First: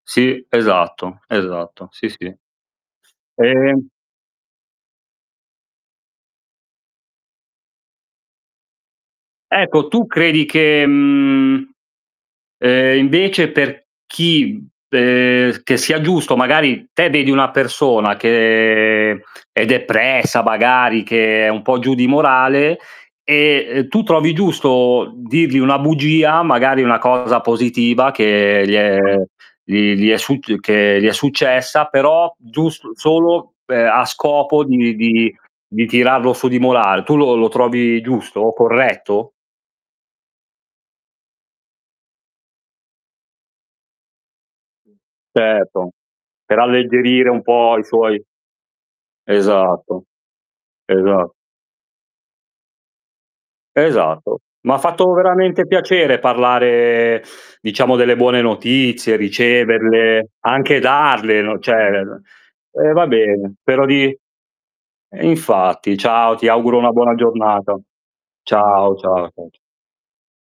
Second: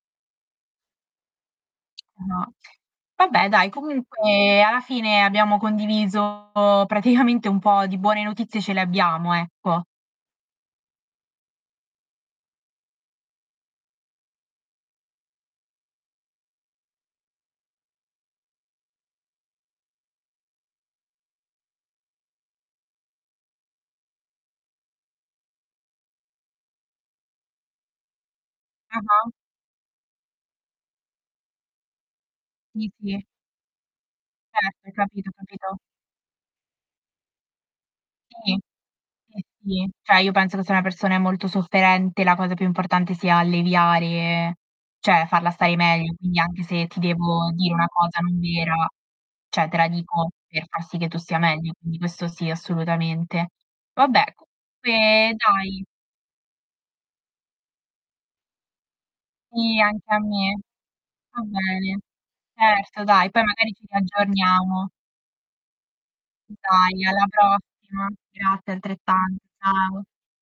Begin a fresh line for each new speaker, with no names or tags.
Sì, esatto, esatto, sì, sì.
No. Vabbè, dai
Ehm
comunque alla fine abbiamo condiviso praticamente un po' di buone notizie ce le abbiamo, ecco.
Ecco, tu credi che, mhmm, ehm, invece per chi per che sia giusto, magari te vedi una persona che è depressa magari, che è un po' giù di morale e, ehm, tu trovi giusto dirgli una bugia, magari, una cosa positiva che gli è
Ah-ah.
gli gli è succ che gli è successa, però giust
Sì, sì.
solo pe a scopo
Certo.
di
Capito,
di
capito.
di tirarlo su di morale. Tu lo lo trovi giusto?
Sì,
Corretto?
sì, sì. Cioè, io penso che se una persona è molto sofferente, la cosa più importante sia alleviare cioè, farla stare
Certo,
meglio, quindi
per
anche se ti
alleggerire un
devo dire
po' i
una cosa
suoi
non vera, cioè, te la
Esatto,
dico per far sì che tu
esa
stia meglio, quindi questo sì assolutamente. Vabbè,
Esatto. M'ha fatto
comunque
veramente
dai
piacere parlare, diciamo, delle buone notizie,
Sì, anche a
riceverle,
me.
anche
Va
darle, no, cioè
bene.
[unintelligible] ehm,
Certo
va
dai, poi
bene.
magari ci
Pero di
riaggiorniamo.
ehm, infatti, ciao, ti auguro una
Dai,
buona
alla
giornata.
prossima. Grazie
Ciao, ciao,
altrettanto.
ciao, ciao.
Ciao.